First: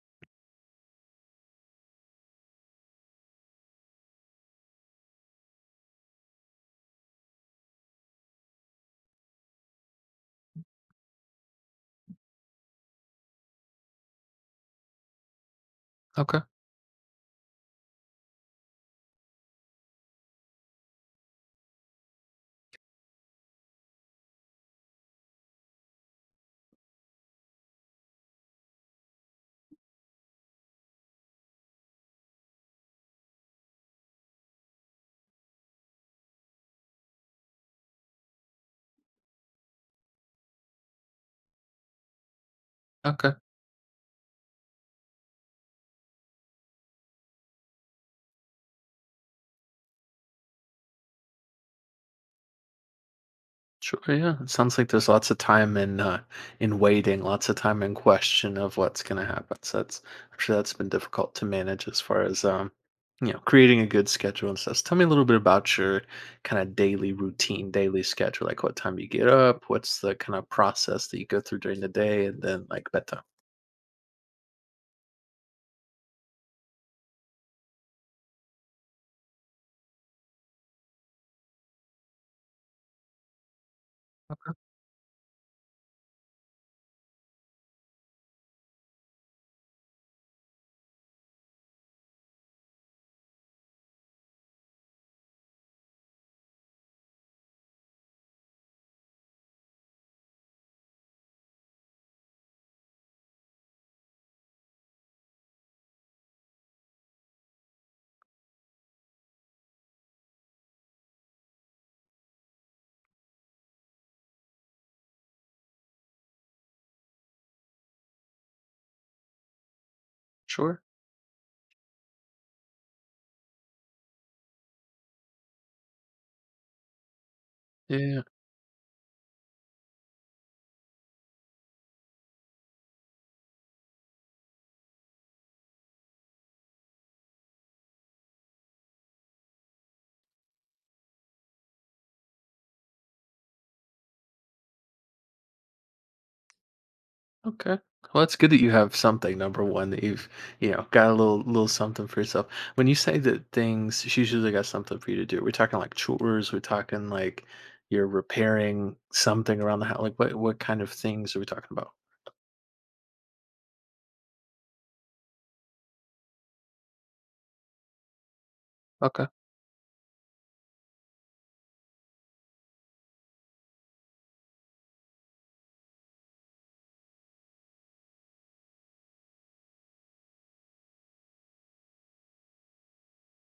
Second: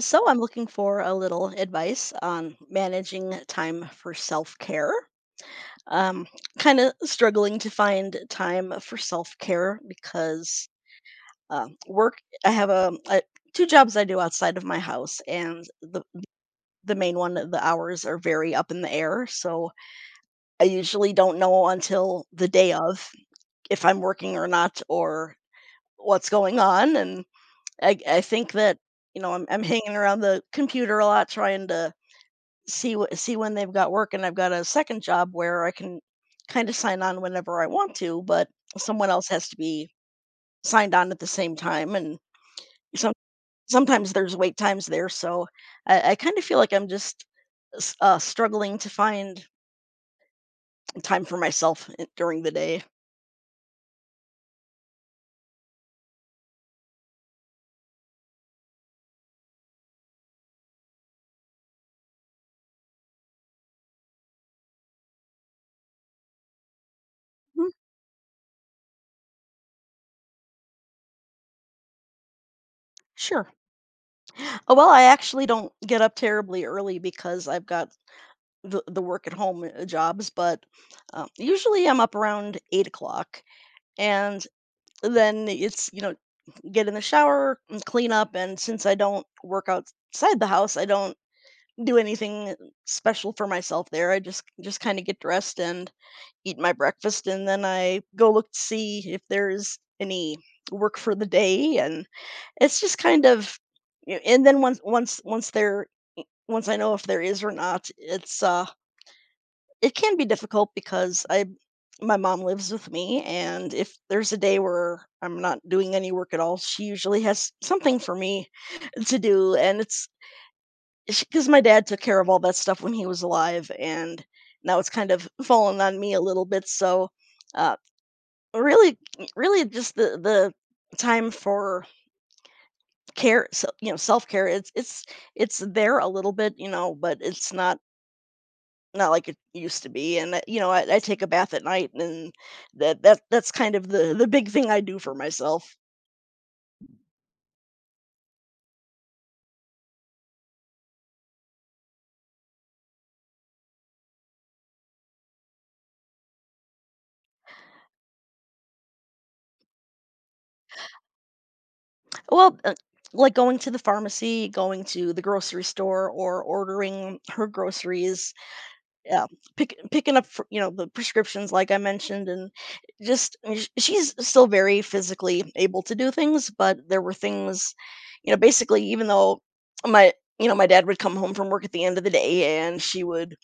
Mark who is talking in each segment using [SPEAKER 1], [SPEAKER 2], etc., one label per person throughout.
[SPEAKER 1] So I'm looking for a little advice on managing time for self-care. Um, kind of struggling to find time for self-care because work. I have a two jobs I do outside of my house, and the
[SPEAKER 2] Okay.
[SPEAKER 1] the main one, the hours are very up in the air. So I usually don't know until the day of if I'm working or not or what's going on. And I think that you know I'm hanging around the computer a lot trying to see when they've got work, and I've got a second job where I can kind of sign on whenever I want to, but someone else has to be signed on at the same time and some
[SPEAKER 2] Okay.
[SPEAKER 1] sometimes there's wait times there. So I kind of feel like I'm just struggling to find time for myself during the day.
[SPEAKER 2] Sure. Yeah. It sounds like there's lots of time in waiting, lots of time in question of what's going to happen. So that's I'm sure that's been difficult to manage as far as creating a good schedule and stuff. So tell me a little bit about your kind of daily routine,
[SPEAKER 1] Mhm.
[SPEAKER 2] daily schedule. Like what time you get up, what's the kind of process that you go through during the day, and then like bedtime.
[SPEAKER 1] Sure. Oh, well, I actually don't get up terribly early because I've got the work at home jobs, but usually I'm up around 8 o'clock. And then it's, get in the shower and clean up. And since I don't work outside the house, I don't do anything special for myself there. I just kind of get dressed and eat my breakfast, and then I go look to see if there's any work for the day. And it's just kind of, y- and then once I know if there is or not, it's it can be difficult because I my mom lives with me, and if there's a day where I'm not doing any work at all, she usually has something for me to do. And it's
[SPEAKER 2] Sure.
[SPEAKER 1] because my dad took care of all that stuff when he was alive, and now it's kind of fallen on me a little bit. So, uh,
[SPEAKER 2] Yeah.
[SPEAKER 1] really, just the time for care. So, you know, self care. It's it's there a little bit, you know, but it's not like it used to be. And you know, I take a bath at night, and that that's kind of the big thing I do for myself.
[SPEAKER 2] Okay. Well, it's good that you have something. Number one, that you've got a little something for yourself. When you say that things, she's usually got something for you to do. We're talking like chores. We're talking like you're repairing something around the house. Like what kind of things are we talking about?
[SPEAKER 1] Well, like going to the pharmacy, going to the grocery store, or ordering her groceries,
[SPEAKER 2] Okay.
[SPEAKER 1] yeah, picking up you know the prescriptions like I mentioned. And just I mean, she's still very physically able to do things, but there were things, you know, basically even though my you know my dad would come home from work at the end of the day, and she would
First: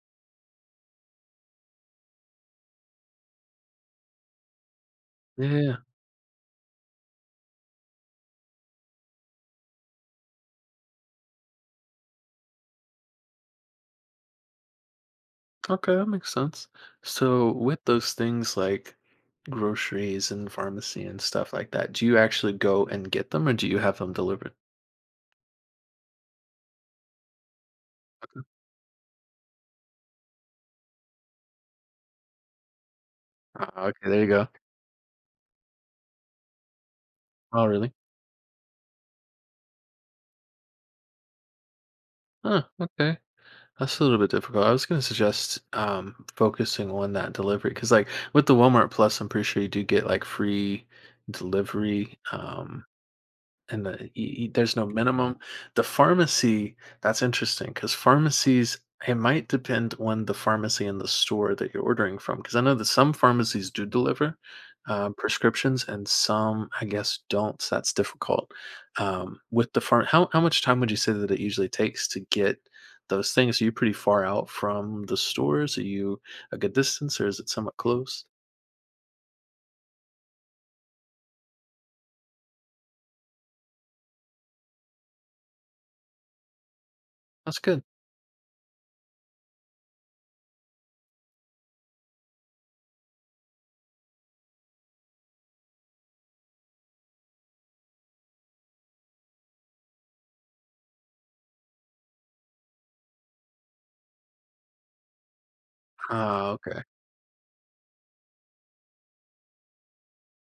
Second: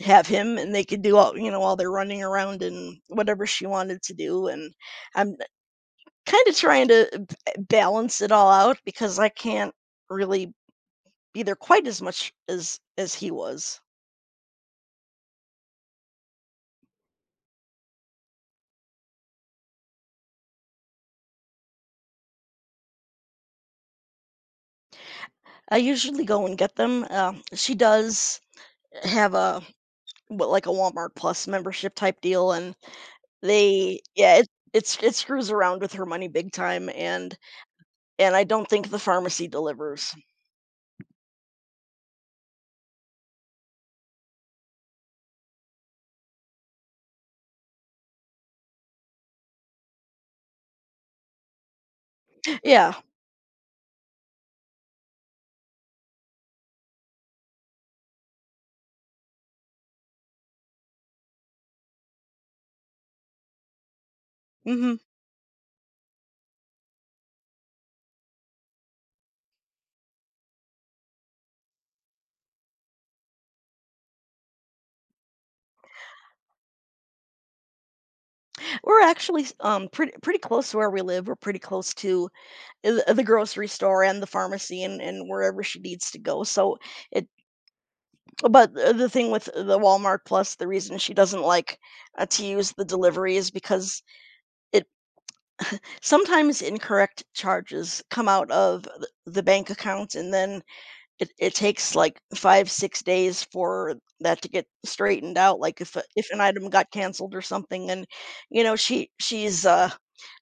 [SPEAKER 1] have him, and they could do all you know all their running around and whatever she wanted to do. And I'm
[SPEAKER 2] Yeah. Yeah.
[SPEAKER 1] kind of trying to balance it all out because I can't really be there quite as much as he was.
[SPEAKER 2] Okay, that makes sense. So with those things like groceries and pharmacy and stuff like that, do you actually go and get them, or do you have them delivered?
[SPEAKER 1] I usually go and get them. She does have a what like a Walmart Plus membership type deal, and
[SPEAKER 2] Ah,
[SPEAKER 1] they
[SPEAKER 2] okay, there you
[SPEAKER 1] yeah,
[SPEAKER 2] go.
[SPEAKER 1] it's it screws around with her money big time. and
[SPEAKER 2] Oh, really?
[SPEAKER 1] and I don't think the pharmacy delivers.
[SPEAKER 2] Huh. Okay. That's a little bit difficult. I was going to suggest focusing on that delivery because, like, with the Walmart Plus, I'm pretty sure you do get like free delivery.
[SPEAKER 1] Yeah.
[SPEAKER 2] And the, y y there's no minimum. The pharmacy, that's interesting, because pharmacies it might depend on the pharmacy and the store that you're ordering from. Because I know that some pharmacies do deliver,
[SPEAKER 1] Hmm.
[SPEAKER 2] prescriptions and some, I guess, don't, so that's difficult. With the farm, how much time would you say that it usually takes to get those things? Are you pretty far out from the stores? Are you a good distance, or is it somewhat close?
[SPEAKER 1] We're actually pretty close to where we live. We're pretty close to the grocery store and the pharmacy and wherever she needs to go. So it
[SPEAKER 2] That's good.
[SPEAKER 1] but the thing with the Walmart Plus, the reason she doesn't like to use the delivery is because it sometimes incorrect charges come out of the bank account, and then it takes like 5 6 days for that to get straightened out, like if if an
[SPEAKER 2] Ah,
[SPEAKER 1] item
[SPEAKER 2] okay.
[SPEAKER 1] got canceled or something. And you know she's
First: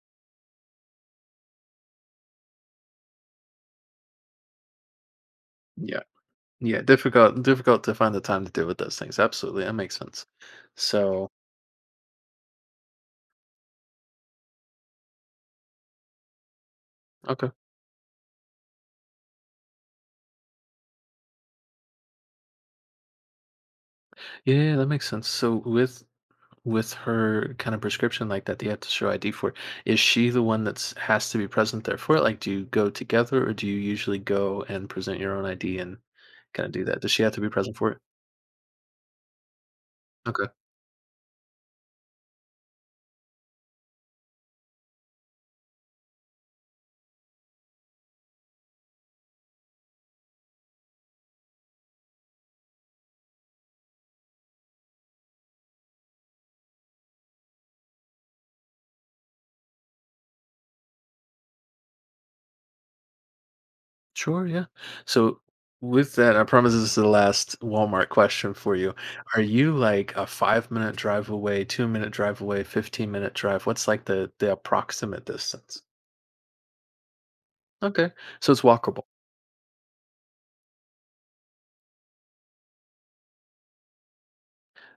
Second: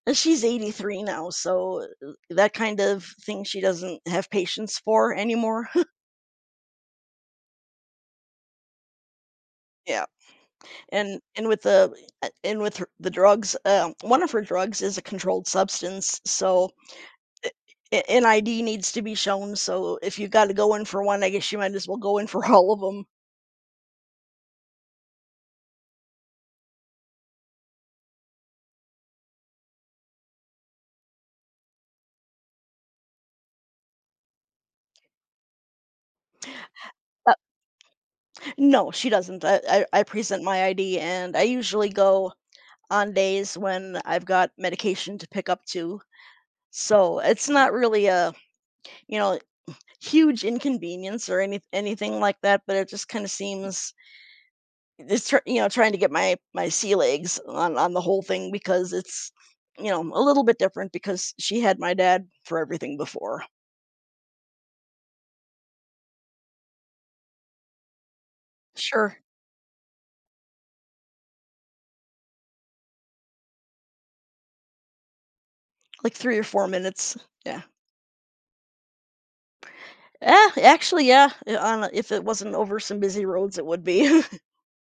[SPEAKER 1] and she's 83 now, so that kind of thing she doesn't have patience for anymore.
[SPEAKER 2] Yeah. Yeah, difficult to find the time to deal with those things. Absolutely, that makes
[SPEAKER 1] Yeah.
[SPEAKER 2] sense.
[SPEAKER 1] And
[SPEAKER 2] So,
[SPEAKER 1] and with the a and with her the drugs, one of her drugs is a controlled substance, so
[SPEAKER 2] okay.
[SPEAKER 1] a a an ID needs to be shown, so if you gotta go in for one, I guess you might as well go in for all of 'em.
[SPEAKER 2] Yeah, yeah, that makes sense. So with her kind of prescription like that, that you have to show ID for, is she the one that's has to be present there for it? Like, do you go together or do you usually go and present your own ID and kind of do that? Does she have
[SPEAKER 1] Uh,
[SPEAKER 2] to be present for it?
[SPEAKER 1] no, she doesn't. I present
[SPEAKER 2] Okay.
[SPEAKER 1] my ID, and I usually go on days when I've got medication to pick up too, so it's not really a, you know, huge inconvenience or anything like that. But it just kinda seems it's tr you know, trying to get my sea legs on the whole thing, because it's, you know, a little bit different because she had my dad for everything before.
[SPEAKER 2] Sure, yeah. So with that, I promise this is the last Walmart question for you.
[SPEAKER 1] Sure.
[SPEAKER 2] Are you like a 5 minute drive away, 2 minute drive away, 15-minute drive? What's like the approximate distance?
[SPEAKER 1] Like 3 or 4 minutes. Yeah.
[SPEAKER 2] Okay. So it's walkable.
[SPEAKER 1] Yeah, actually, yeah, if it wasn't over some busy roads, it would be.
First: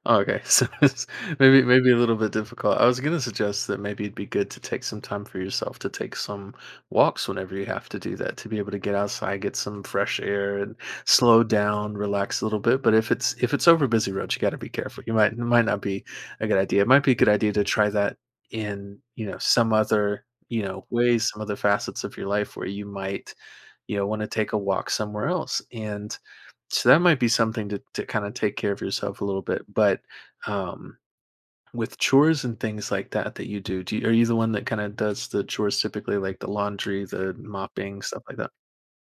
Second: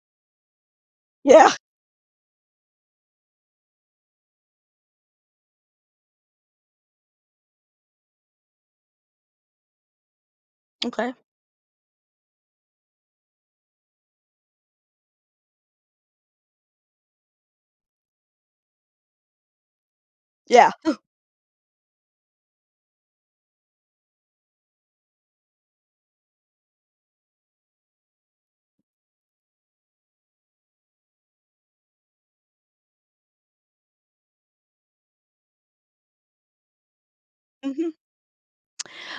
[SPEAKER 2] Oh, okay. So it's
[SPEAKER 1] Yeah.
[SPEAKER 2] maybe a little bit difficult. I was gonna suggest that maybe it'd be good to take some time for yourself to take some walks whenever you have to do that, to be able to get outside, get some fresh air and
[SPEAKER 1] Okay.
[SPEAKER 2] slow down, relax a little bit. But if it's over busy roads, you gotta be careful. You might it might not be a good idea. It might be a good idea to try that in, you know, some other, you
[SPEAKER 1] Yeah.
[SPEAKER 2] know, ways, some other facets of your life where you might you know, want to take a walk somewhere else. And so that might be something to kind of take care of yourself a little bit. But um, with chores and things like that that you do, do you, are you the one that kind of does the chores typically, like the laundry, the
[SPEAKER 1] Mhm.
[SPEAKER 2] mopping, stuff like that?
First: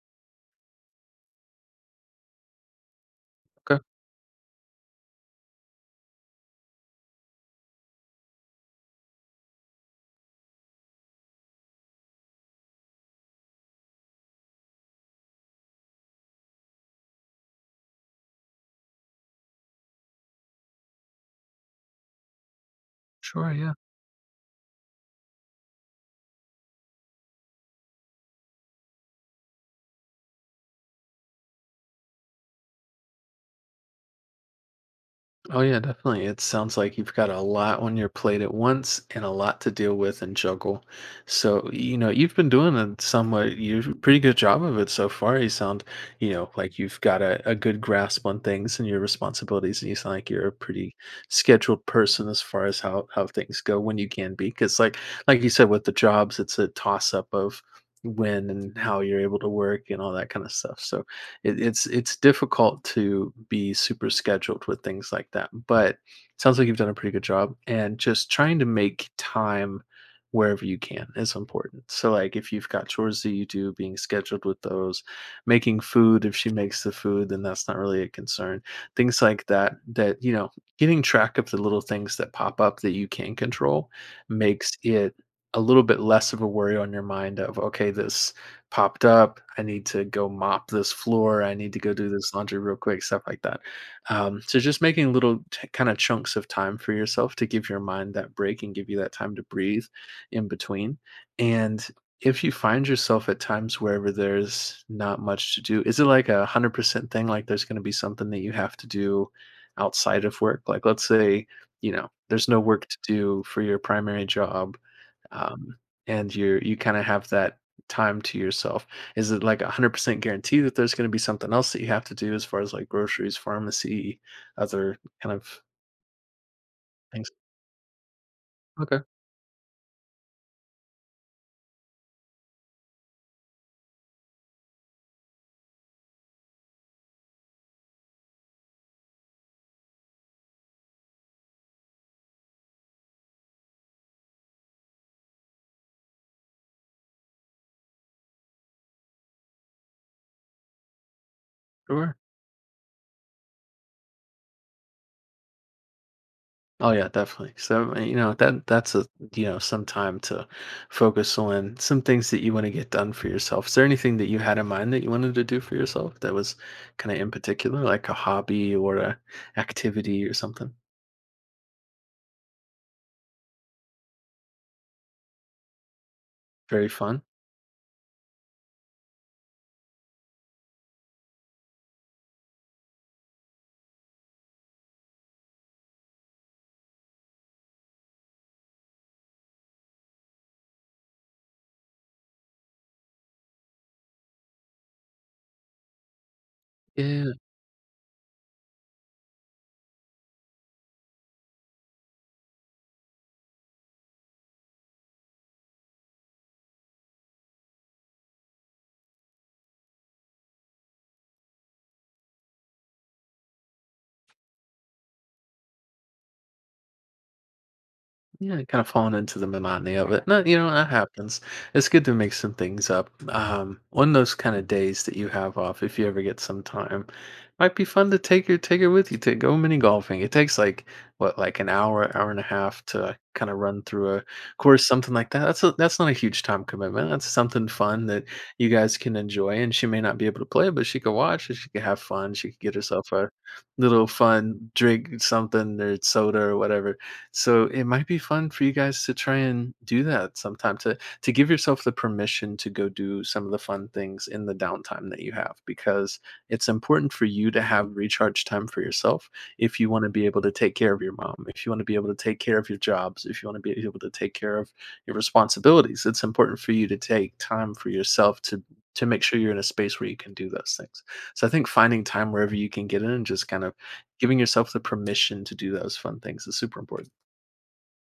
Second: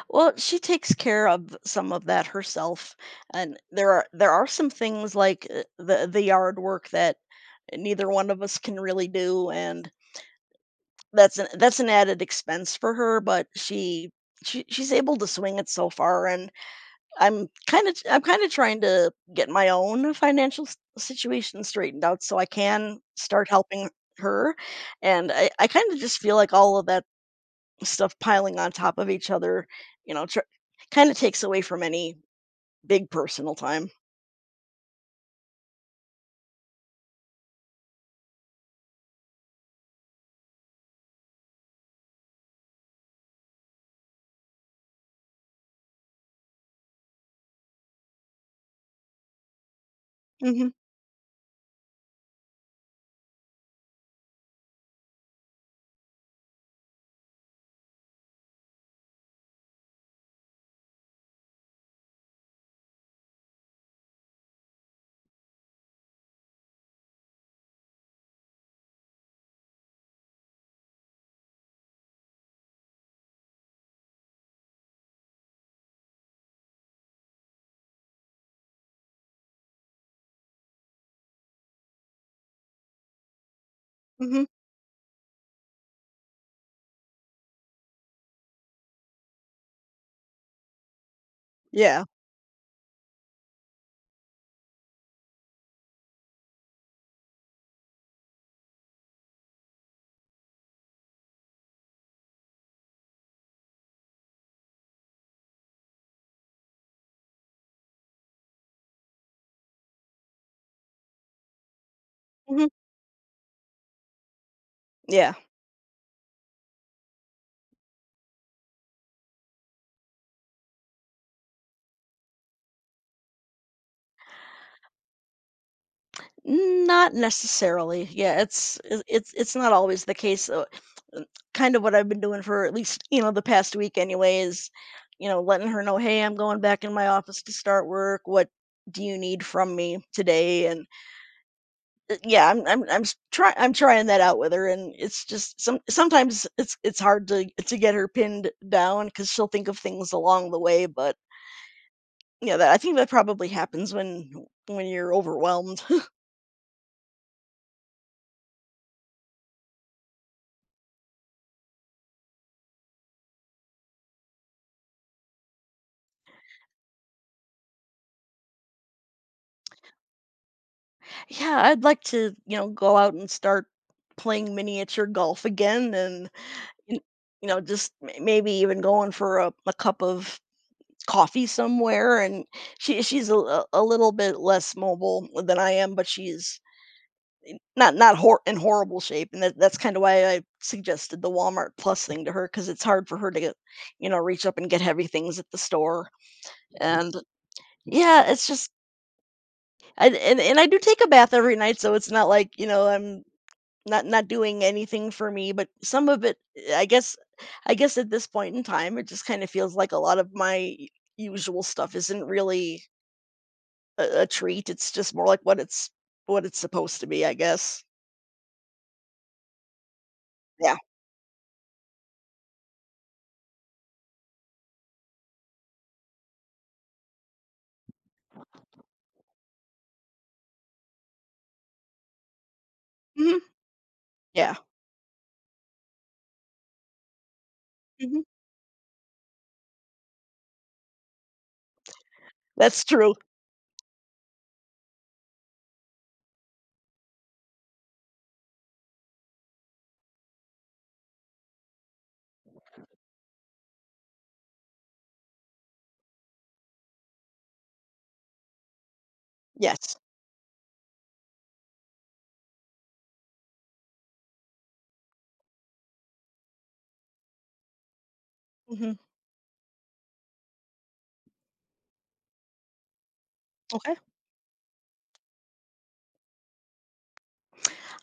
[SPEAKER 1] Well, she takes care of some of that herself, and
[SPEAKER 2] Okay,
[SPEAKER 1] there are some things like, the yard work that neither one of us can really do. And that's an added expense for her, but she's able to swing it so far. And I'm kind of trying to get my own financial situation straightened out so I can start
[SPEAKER 2] sure, yeah.
[SPEAKER 1] helping her. And I kind of just feel like all of that stuff piling on top of each other, you know tr- kind of takes away from any big personal time.
[SPEAKER 2] Oh yeah, definitely. It sounds like you've got a lot on your plate at once and a lot to deal with and juggle. So, you know, you've been doing a somewhat you pretty good job of it so far. You sound, you know, like you've got a good grasp on things and your responsibilities, and you sound like you're a
[SPEAKER 1] Hmm.
[SPEAKER 2] pretty scheduled person as far as how things go when you can be. Because like you said with the jobs, it's a toss up of when and how you're able to work and all that kind of stuff. So it, it's difficult to be super scheduled with things like that. But sounds like you've done a pretty good job, and just trying to make time wherever you can is important. So like if you've got chores that you do, being scheduled with those, making food if she makes the food, then that's not really a concern. Things like that getting track of the little things that pop up that you can control
[SPEAKER 1] Hmm.
[SPEAKER 2] makes it a little bit less of a worry on your mind of okay this popped up. I need to go mop this floor. I need to go
[SPEAKER 1] Yeah.
[SPEAKER 2] do this laundry real quick, stuff like that. So just making little kind of chunks of time for yourself to give your mind that break and give you that time to breathe in between. And if you find yourself at times wherever there's not much to do, is it like 100% thing? Like there's going to be something that you have to do outside of work? Like let's say, you know, there's no
[SPEAKER 1] Hmm.
[SPEAKER 2] work to do for your primary job
[SPEAKER 1] Yeah.
[SPEAKER 2] um, and you're you kinda have that time to yourself. Is it, like, 100% guarantee that there's gonna be something else that you have to do as far as, like, groceries, pharmacy, other kind of
[SPEAKER 1] Not
[SPEAKER 2] things?
[SPEAKER 1] necessarily. Yeah, it's
[SPEAKER 2] Okay,
[SPEAKER 1] it's not always the case. So, uh, kind of what I've been doing for at least you know the past week anyway is, you know, letting her know, hey, I'm going back in my office to start work. What do you need from me today? And yeah, I'm trying that out with her, and it's just sometimes it's hard to get her pinned down because she'll think of things along the way. But
[SPEAKER 2] sure.
[SPEAKER 1] yeah, that I think that probably happens when you're overwhelmed.
[SPEAKER 2] Oh, yeah, definitely. So, you know, that that's a you know, some time to focus on some things that you wanna get done for yourself. Is there anything that you had in mind that you wanted to do for yourself that was kinda in particular, like a hobby or a activity or something
[SPEAKER 1] Yeah, I'd like to, you know, go out and start playing miniature golf again. And,
[SPEAKER 2] very
[SPEAKER 1] you
[SPEAKER 2] fun?
[SPEAKER 1] you know, just maybe even going for a cup of coffee somewhere. And she's a little bit less mobile than I am, but she's not hor- in horrible shape. And that's kind of why I suggested the Walmart Plus thing to her, because it's hard for her to get, you know, reach up and get heavy things at the store. And
[SPEAKER 2] Yeah.
[SPEAKER 1] yeah, it's just and I do take a bath every night, so it's not like you know I'm not doing anything for me. But some of it, I guess at this point in time, it just kind of feels like a lot of my usual stuff isn't really a treat. It's just more like what it's supposed to be, I guess.
[SPEAKER 2] Yeah, kind of falling into the monotony of it. No, you know,
[SPEAKER 1] Yeah.
[SPEAKER 2] that happens. It's good to make some things up. One of those kind of days that you have off, if you ever get some time, might be fun to take your take her with you to go mini golfing. It takes like what, like an hour, hour and a half to
[SPEAKER 1] Hmm.
[SPEAKER 2] kind of run through a
[SPEAKER 1] Yeah.
[SPEAKER 2] course, something like that. That's a, that's not a huge time commitment. That's something fun
[SPEAKER 1] Hmm.
[SPEAKER 2] that you guys can enjoy. And she may not be able to play, but she could watch and she could have fun. She could get
[SPEAKER 1] That's
[SPEAKER 2] herself
[SPEAKER 1] true.
[SPEAKER 2] a little fun drink, something or soda or whatever so it might be fun for you guys to try and do that sometime to give yourself the permission to go do some of the fun things in the downtime that you have because it's important for you to have recharge time for yourself if you
[SPEAKER 1] Yes.
[SPEAKER 2] want to be able to take care of your mom, if you want to be able to take care of your jobs, if you want to be able to take care of your responsibilities. It's important for you to take time for yourself
[SPEAKER 1] Hmm.
[SPEAKER 2] to make sure you're in a space where you can do those things. So I think finding time wherever you can get in and just kind of
[SPEAKER 1] Okay.
[SPEAKER 2] giving yourself the permission to do those fun things is super important.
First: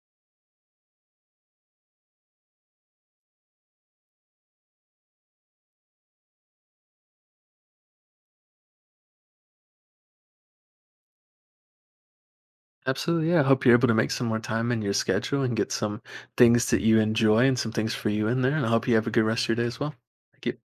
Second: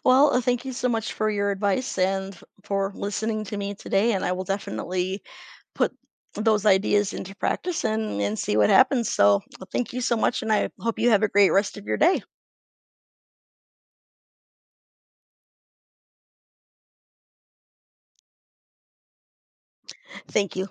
[SPEAKER 1] Well, thank you so much for your advice and for listening to me today. And I will definitely put those ideas into practice and see what happens. So thank you so much. And I hope you have a great rest of your day.
[SPEAKER 2] Absolutely, yeah. I hope you're able to make some more time in your schedule and get some things that you enjoy and some things for you in there. And I hope you have a good rest of your day as well. Thank
[SPEAKER 1] Thank
[SPEAKER 2] you.
[SPEAKER 1] you.